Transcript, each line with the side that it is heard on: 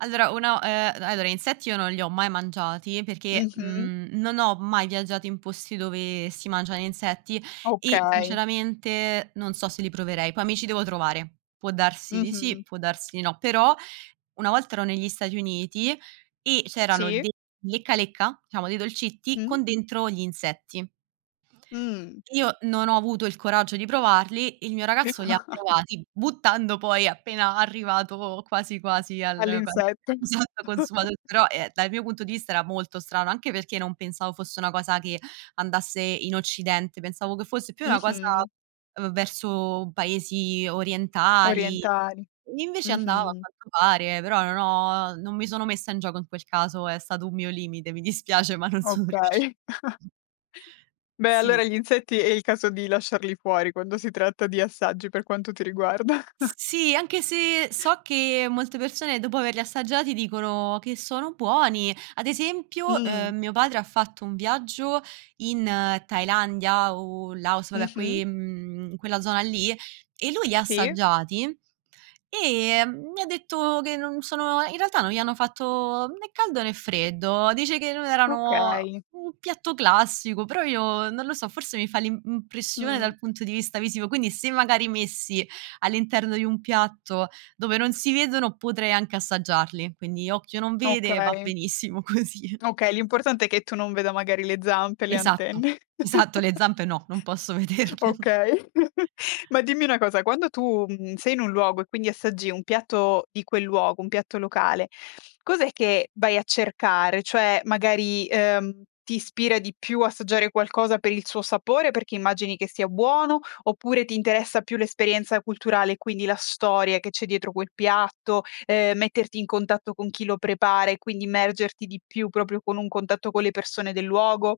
right: Allora, uno ehm, allora, insetti io non li ho mai mangiati perché,
left: Mh-mh.
right: mhmm, non ho mai viaggiato in posti dove si mangiano insetti e
left: Okay.
right: sinceramente non so se li proverei. Poi mi ci devo trovare. Può darsi di
left: Mh-mh.
right: sì, può darsi di no, però una volta ero negli Stati Uniti e c'erano
left: Sì.
right: dei lecca lecca, diciamo dei dolcetti,
left: Mh.
right: con dentro gli insetti.
left: Mh.
right: Io non ho avuto il coraggio di provarli, il mio ragazzo li ha provati, buttando poi appena arrivato quasi quasi al
left: All'insetto.
right: [unintelligible] esatto consumato però ehm, dal mio punto di vista era molto strano, anche perché non pensavo fosse una cosa che andasse in Occidente, pensavo che fosse più una cosa
left: Mh-mh.
right: v verso paesi orientali.
left: Orientali.
right: Invece andava a
left: Mh-mh.
right: quanto pare, però non ho non mi sono messa in gioco in quel caso, è stato un mio limite, mi dispiace, ma non sono riusci
left: Okay. Beh
right: Sì.
left: allora gli insetti è il caso di lasciarli fuori quando si tratta di assaggi per quanto ti riguarda.
right: S sì. Anche se so che molte persone dopo averli assaggiati dicono che sono buoni. Ad esempio,
left: Mh.
right: uhm, mio padre ha fatto un viaggio in Thailandia o in Laos, vabbè que
left: Mh-mh.
right: ehm, quella zona lì e lui li
left: Sì.
right: assaggiati e mi ha detto che non sono in realtà non gli hanno fatto né caldo né freddo. Dice che non erano
left: Okay.
right: un piatto classico, però io non lo so, forse mi fa l'im impressione
left: Mh.
right: dal punto di vista visivo, quindi se magari messi all'interno di un piatto dove non si vedono potrei anche assaggiarli, quindi occhio non vede va
left: Okay.
right: benissimo così.
left: Okay, l'importante è che tu non veda magari le zampe, le
right: Esatto,
left: antenne.
right: esatto le zampe no, non posso vederle.
left: Okay, ma dimmi una cosa, quando tu mhmm, sei in un luogo e quindi assaggi un piatto di quel luogo, un piatto locale, cos'è che vai a cercare? Cioè magari, ehm, ti ispira di più assaggiare qualcosa per il suo sapore, perché immagini che sia buono oppure ti interessa più l'esperienza culturale e quindi la storia che c'è dietro quel piatto, ehm metterti in contatto con chi lo prepara e quindi immergerti di più proprio con un contatto con le persone del luogo?